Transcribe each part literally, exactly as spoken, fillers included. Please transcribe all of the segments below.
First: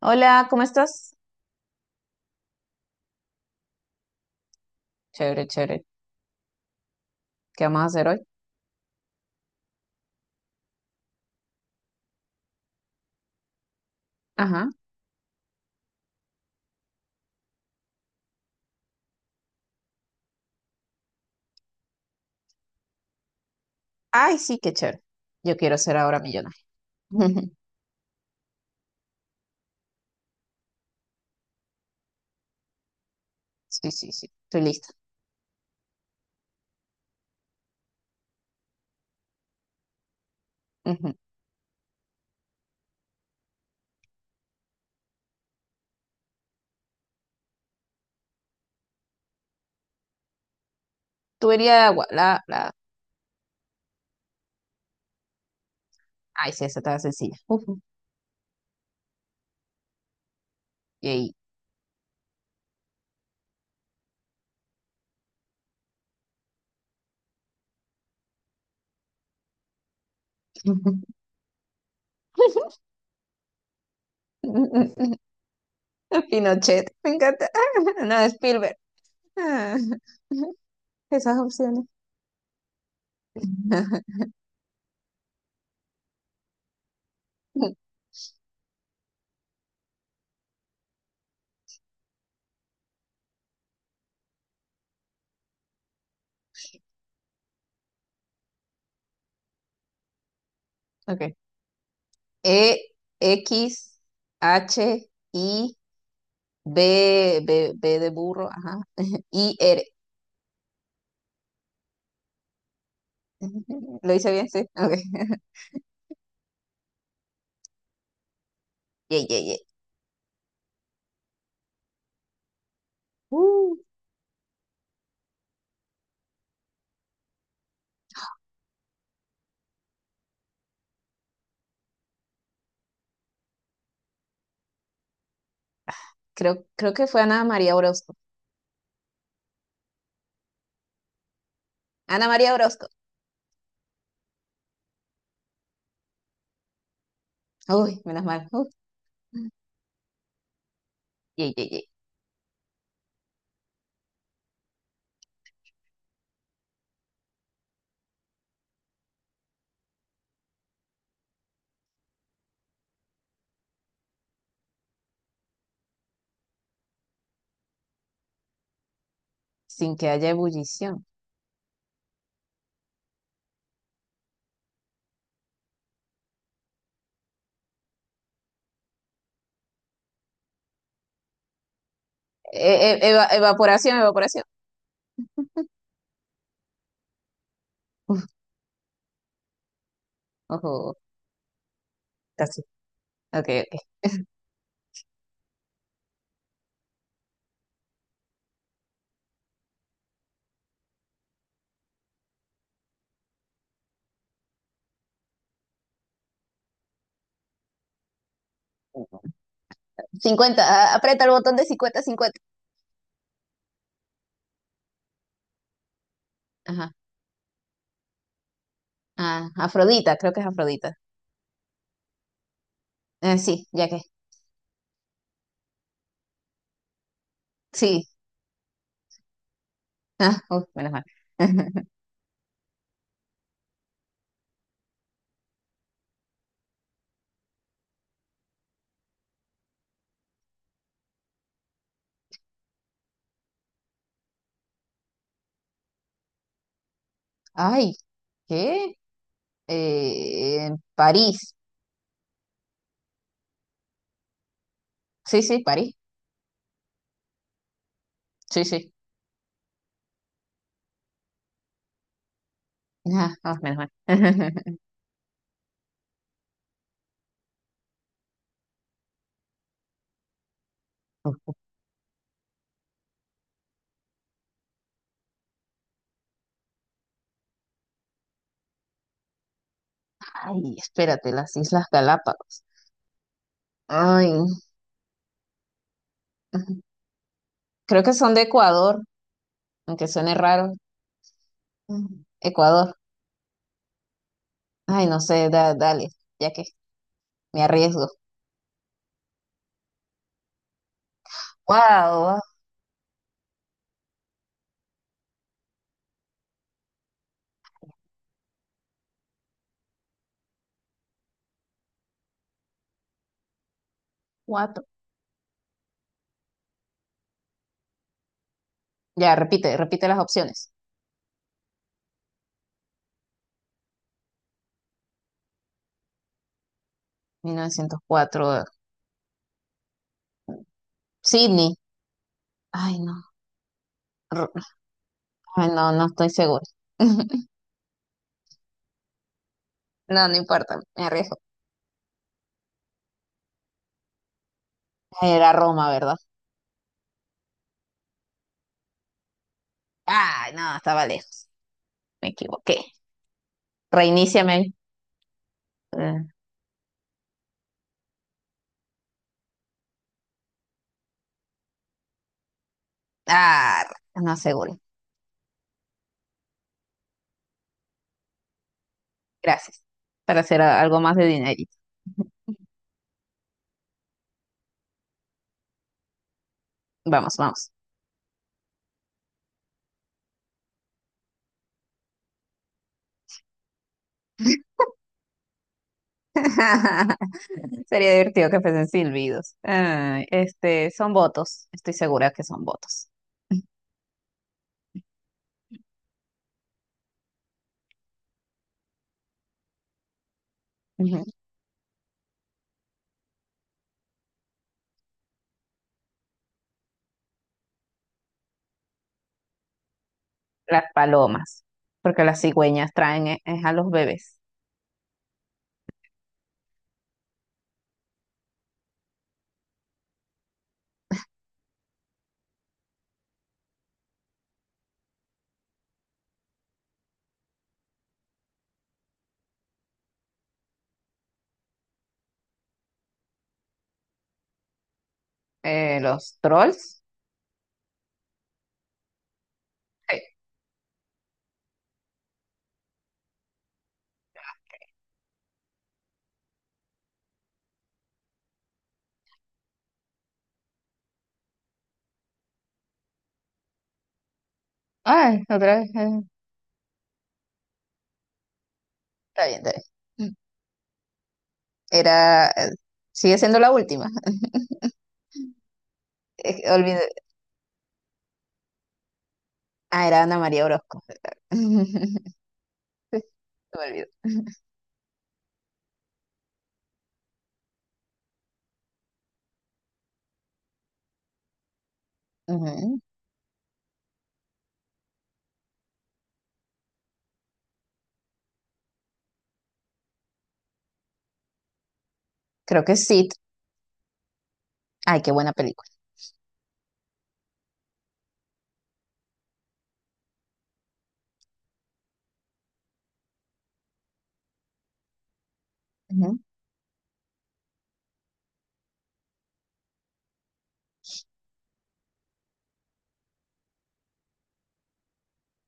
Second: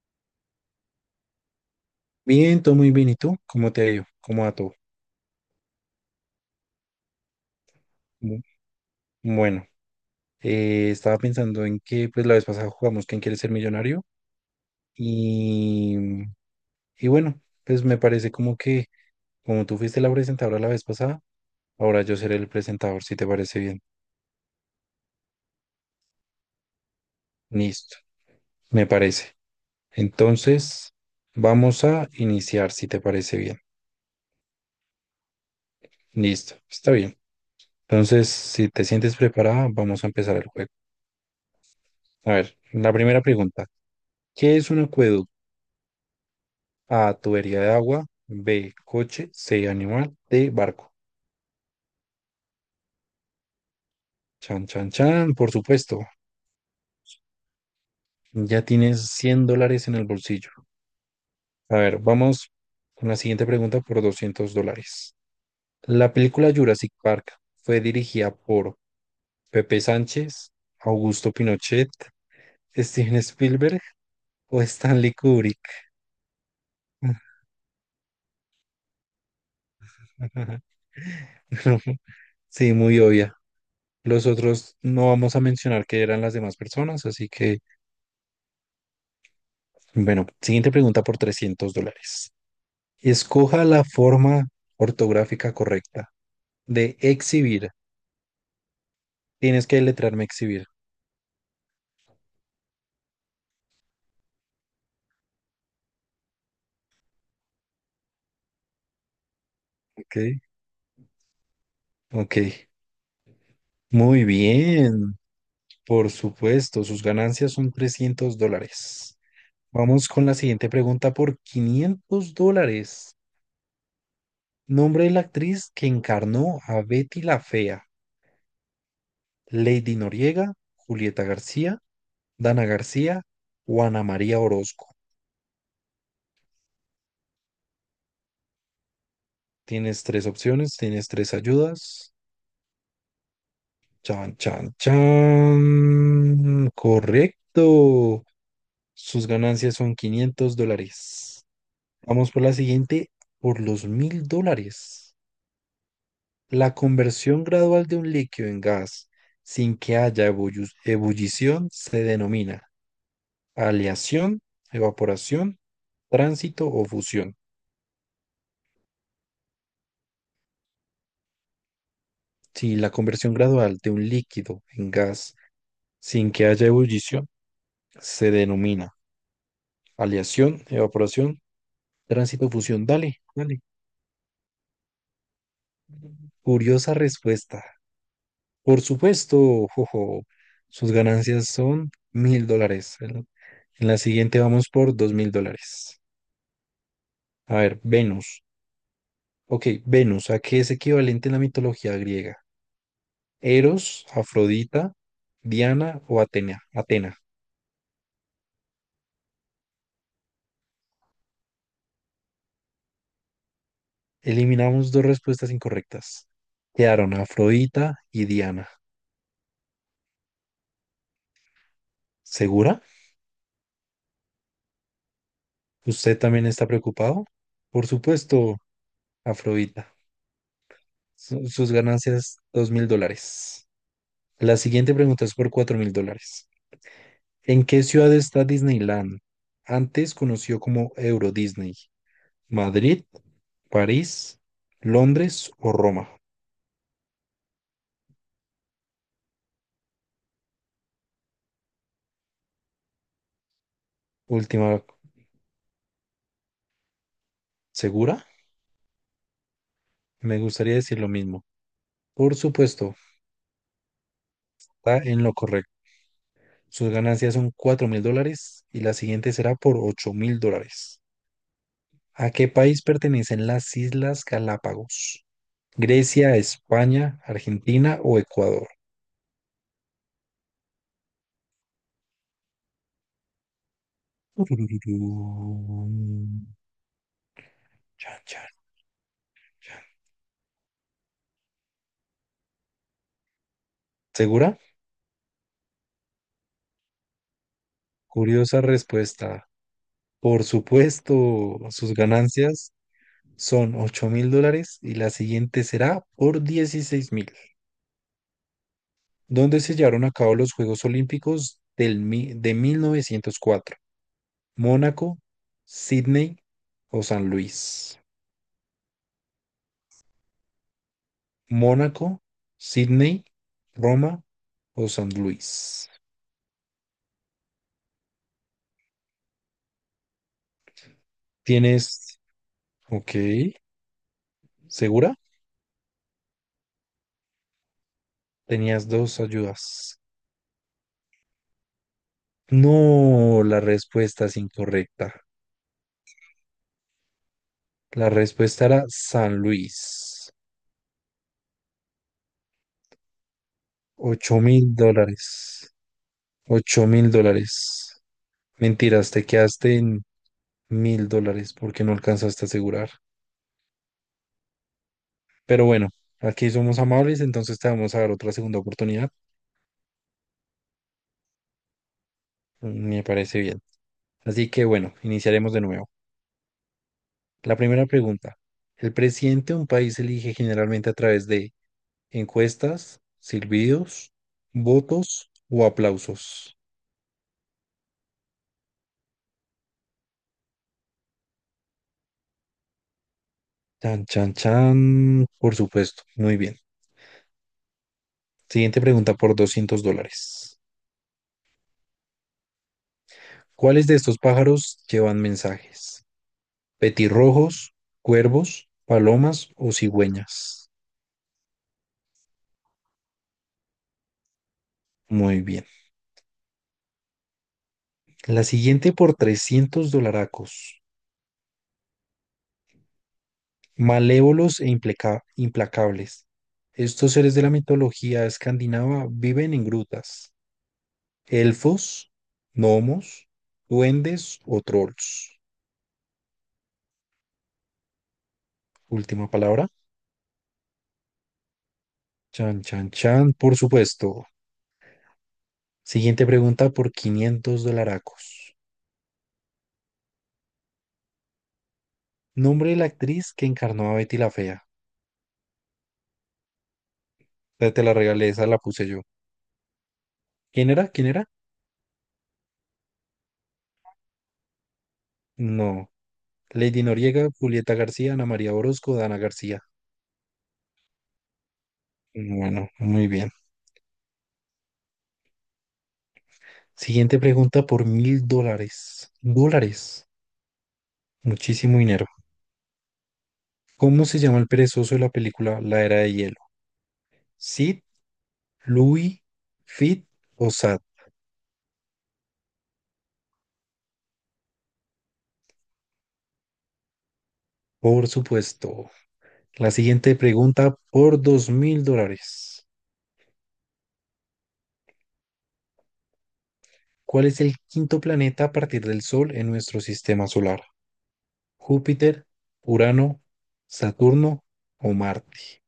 Hola, ¿cómo estás? Bien, todo muy bien. ¿Y tú? ¿Cómo te ha ido? ¿Cómo va todo? Chévere, chévere. ¿Qué vamos a hacer hoy? Bu- Bueno, eh, estaba pensando en que pues la vez pasada jugamos ¿Quién quiere ser millonario? Ajá. Y, y bueno, pues me parece como que como tú fuiste la presentadora la vez pasada, ahora yo seré el presentador, si te parece bien. Ay, sí, qué chévere. Yo quiero ser ahora millonaria. Listo, me parece. Entonces, vamos a iniciar, si te parece bien. Sí, sí, sí. Estoy lista. Listo, está bien. Entonces, si te sientes preparada, vamos a empezar el juego. Ujú. A ver, la primera pregunta. ¿Qué es un acueducto? A, tubería de agua. B, coche. C, animal. D, barco. Tú irías de agua. La, la... Chan, chan, chan, por supuesto. Ay, sí, esa estaba sencilla. Ujú. Ya tienes cien dólares en el bolsillo. Yay. A ver, vamos con la siguiente pregunta por doscientos dólares. La película Jurassic Park fue dirigida por Pepe Sánchez, Augusto Pinochet, Steven Spielberg o Stanley Kubrick. Pinochet. Me encanta. No, Spielberg. Ah, esas No, opciones. sí, muy obvia. Los otros no vamos a mencionar que eran las demás personas, así que bueno, siguiente pregunta por trescientos dólares. Escoja la forma ortográfica correcta de exhibir. Tienes que letrarme exhibir. Ok. E, X, H, I, B, B, B de burro. Ajá. I, R. Ok, ok. Lo Muy hice bien, sí. Ok. bien. Por supuesto, sus ganancias son trescientos dólares. Yay, yay, yay. Vamos con la siguiente pregunta por quinientos dólares. Uh, Nombre de la actriz que encarnó a Betty la Fea. Lady Noriega, Julieta García, Dana García o Ana María Orozco. creo, creo que fue Ana María Orozco. Tienes tres opciones, tienes tres ayudas. Ana María Orozco. Chan, chan, chan. Uy, menos Correcto. mal. Uh, Sus ganancias son quinientos dólares. yay, yay, yay. Vamos por la siguiente, por los mil dólares. La conversión gradual de un líquido en gas sin que haya ebullu- ebullición se denomina aleación, evaporación, tránsito o fusión. Sin que haya ebullición. Si la conversión gradual de un líquido en gas sin que haya ebullición se denomina aleación, evaporación, tránsito, fusión. Eh, eh, Dale, eva- dale. evaporación, evaporación. Curiosa respuesta. Uf, Por supuesto, jojo. Sus ojo, ganancias son mil casi. dólares. En Ok, en la ok. siguiente vamos por dos mil dólares. A ver, Venus. Ok, Venus, ¿a qué es equivalente en la mitología griega? Eros, Afrodita, Diana o Atena. Atena. Cincuenta, a- aprieta el botón de cincuenta cincuenta. Eliminamos dos respuestas incorrectas. Ajá. Quedaron Afrodita y Diana. Ah, Afrodita, creo que es Afrodita. ¿Segura? Eh, sí, ya que. ¿Usted también está preocupado? Por Sí. supuesto, Afrodita. Ah, uf, menos mal. Su- sus ganancias, dos mil dólares. La siguiente pregunta es por cuatro mil dólares. ¿En qué ciudad está Disneyland? Antes conocido como Euro Disney. ¿Madrid, París, Londres o Roma? Ay, ¿qué? Eh, París. Última, Sí, sí, París. ¿segura? Sí, sí. Me gustaría decir lo mismo. Por supuesto, Ah, ah, menos mal. está en lo correcto. Sus ganancias son cuatro mil dólares y la siguiente será por ocho mil dólares. ¿A qué país pertenecen las Islas Galápagos? Grecia, España, Argentina o Ecuador. Ay, espérate, las Islas Galápagos. Ay, Turururú. ujú. Creo que Chan, son de chan, Ecuador, chan. aunque suene raro. Ujú. Ecuador. ¿Segura? Ay, no sé, da- dale, ya que me arriesgo. Curiosa respuesta. Por supuesto, sus Wow, ganancias son ocho mil dólares y la siguiente será por dieciséis mil. ¿Dónde se llevaron a cabo los Juegos Olímpicos del, mi- de mil novecientos cuatro? cuatro. Mónaco, Sydney o San Luis. Ya, repite, repite las opciones. Mónaco, Sydney, Roma o San Luis. mil novecientos cuatro, eh, Sydney. Tienes, Ay, no. ok, R- ¿segura? Ay, no, no estoy segura. Tenías dos ayudas. No, no importa, me arriesgo. No, la respuesta es incorrecta. Era Roma, ¿verdad? La respuesta era San Luis. Ay, no, estaba lejos. Me equivoqué. Ocho Reiníciame. mil dólares. Eh, Ocho mil dólares. Mentiras, te quedaste en mil dólares porque no alcanzaste a asegurar. Ah, no aseguro. Pero bueno, aquí somos amables, entonces te vamos a dar otra segunda oportunidad. Gracias. Para hacer a- algo más de dinerito. Me parece bien. Así que bueno, iniciaremos de nuevo. Vamos, La vamos. primera pregunta. El presidente de un país se elige generalmente a través de encuestas, silbidos, votos o aplausos. Sería divertido que fuesen silbidos. Ay, este, son votos. Estoy segura que son votos. Chan, chan, chan. Por supuesto. Muy bien. Siguiente pregunta por doscientos dólares. Ujú. ¿Cuáles de estos pájaros llevan mensajes? ¿Petirrojos, cuervos, palomas o cigüeñas? Las palomas. Porque las cigüeñas traen eh, es a los bebés. Muy bien. La siguiente por trescientos dolaracos. Malévolos e impleca- implacables. Estos seres de la mitología escandinava viven en grutas. Elfos, gnomos, duendes o trolls. Eh, los trolls. Última palabra. Sí. Chan, chan, chan, por supuesto. Siguiente pregunta por quinientos dolaracos. Nombre de la actriz que encarnó a Betty la Fea. Ay, otra vez. eh, Te, te la regalé, esa la puse yo. Está bien, está bien. ¿Quién era? ¿Quién era? Era, eh, Sigue siendo la última. No. Es que Lady olvidé- Noriega, Julieta García, Ana María Orozco, Dana García. Ah, era Ana María Orozco. Bueno, muy bien. Me olvidó. Siguiente pregunta por mil dólares. Dólares. Muchísimo dinero. Ujú. ¿Cómo se llama el perezoso de la película La Era de Hielo? Sid, Louis, Fit o Sad, Creo que sí. Ay, qué buena película. por supuesto. La siguiente pregunta por dos mil dólares. Ujú. ¿Cuál es el quinto planeta a partir del Sol en nuestro sistema solar? ¿Júpiter, Urano, Saturno o Marte?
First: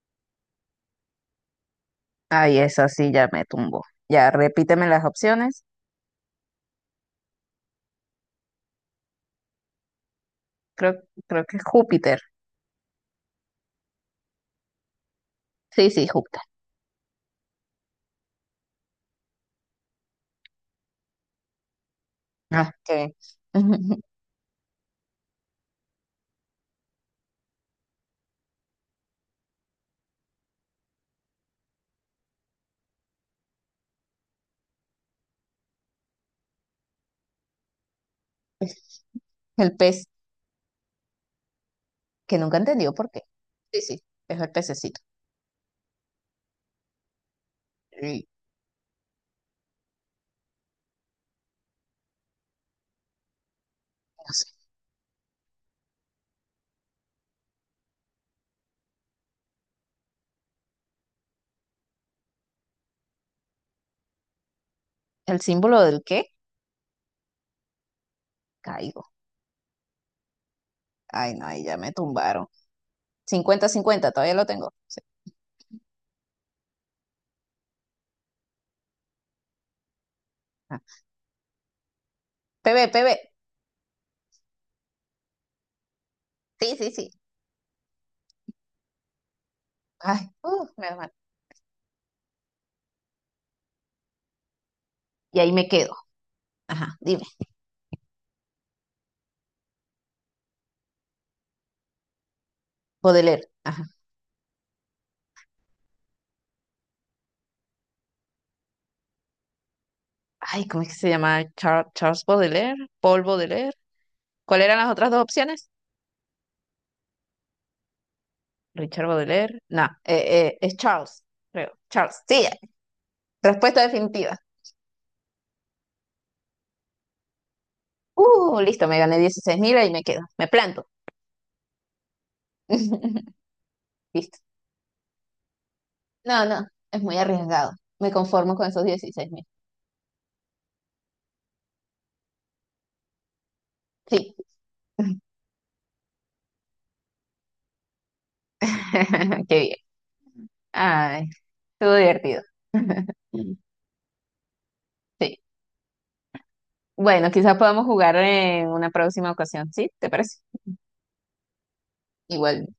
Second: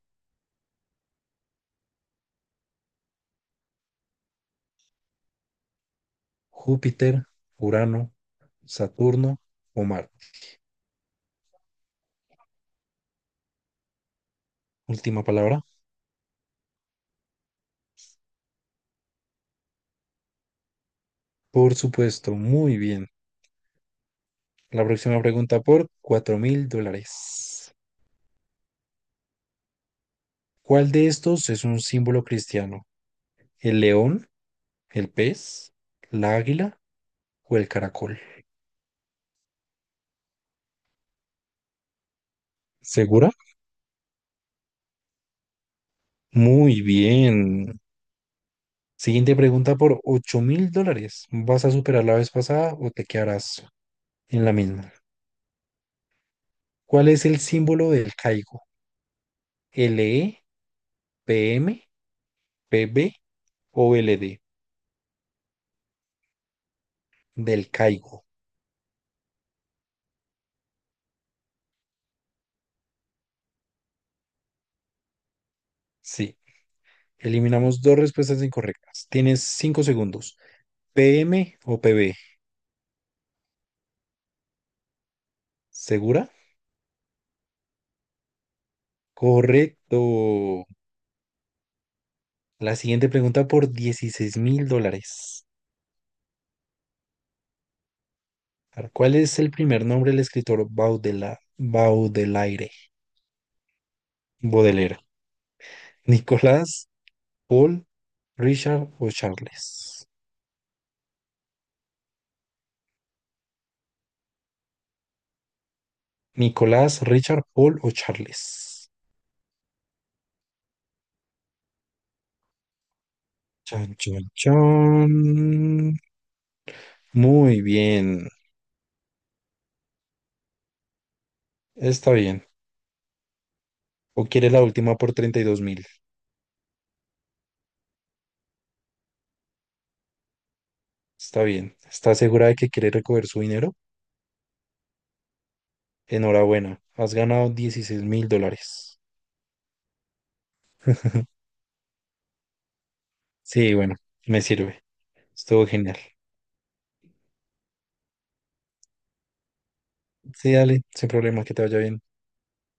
Ay, esa sí ya me tumbó. Ya, repíteme las opciones. Júpiter, Urano, Saturno o Marte. Creo, creo que es Júpiter. Última palabra. Sí, sí, Júpiter. Por supuesto, Ah, muy bien. qué bien. La próxima pregunta por cuatro mil dólares. ¿Cuál de estos es un símbolo cristiano? ¿El león? ¿El pez, la águila o el caracol? El pez, que nunca entendió por qué. ¿Segura? Sí, sí, es el pececito. Muy bien. Y, Siguiente pregunta por ocho mil dólares. ¿Vas a superar la vez pasada o te quedarás no en sé. la misma? ¿Cuál es el símbolo del caigo? L E P M P B o L D. ¿El símbolo del qué? Del caigo. Caigo. Ay, no, ahí ya me tumbaron. Cincuenta, cincuenta, todavía lo tengo. Sí. Sí. Eliminamos dos respuestas incorrectas. Tienes cinco segundos. Ah. P M o P B. P B, P B. ¿Segura? Sí, sí, sí. Correcto. Ay, uh, me La siguiente pregunta por dieciséis mil y dólares. ahí me quedo. Ajá, dime. A ver, ¿cuál es el primer nombre del escritor Baudela, Baudelaire? Baudelaire, ajá. Baudelaire. Nicolás, Paul, Richard o Charles. Ay, ¿cómo es que se llama? Char- Charles Baudelaire, Paul Baudelaire. ¿Cuáles eran las otras dos opciones? Nicolás, Richard, Paul o Charles. Richard Baudelaire. No, eh, eh, es Charles, creo. Charles. Sí, respuesta Chan, chan, definitiva. chan. Muy bien. Uh, listo, me gané dieciséis mil y me quedo. Me planto. Está bien. ¿O Listo. quiere la última por treinta y dos mil? No, no, es muy arriesgado. Me conformo con esos dieciséis mil. Está bien. ¿Está segura de que quiere recoger su dinero? Sí. Enhorabuena. Has ganado dieciséis mil dólares. Qué bien. Ay, estuvo divertido. Sí, bueno, me sirve. Sí. Estuvo genial. Bueno, quizás podamos jugar en una próxima ocasión, ¿sí? ¿Te parece? Sí, dale, sin problema, que te vaya bien. Igual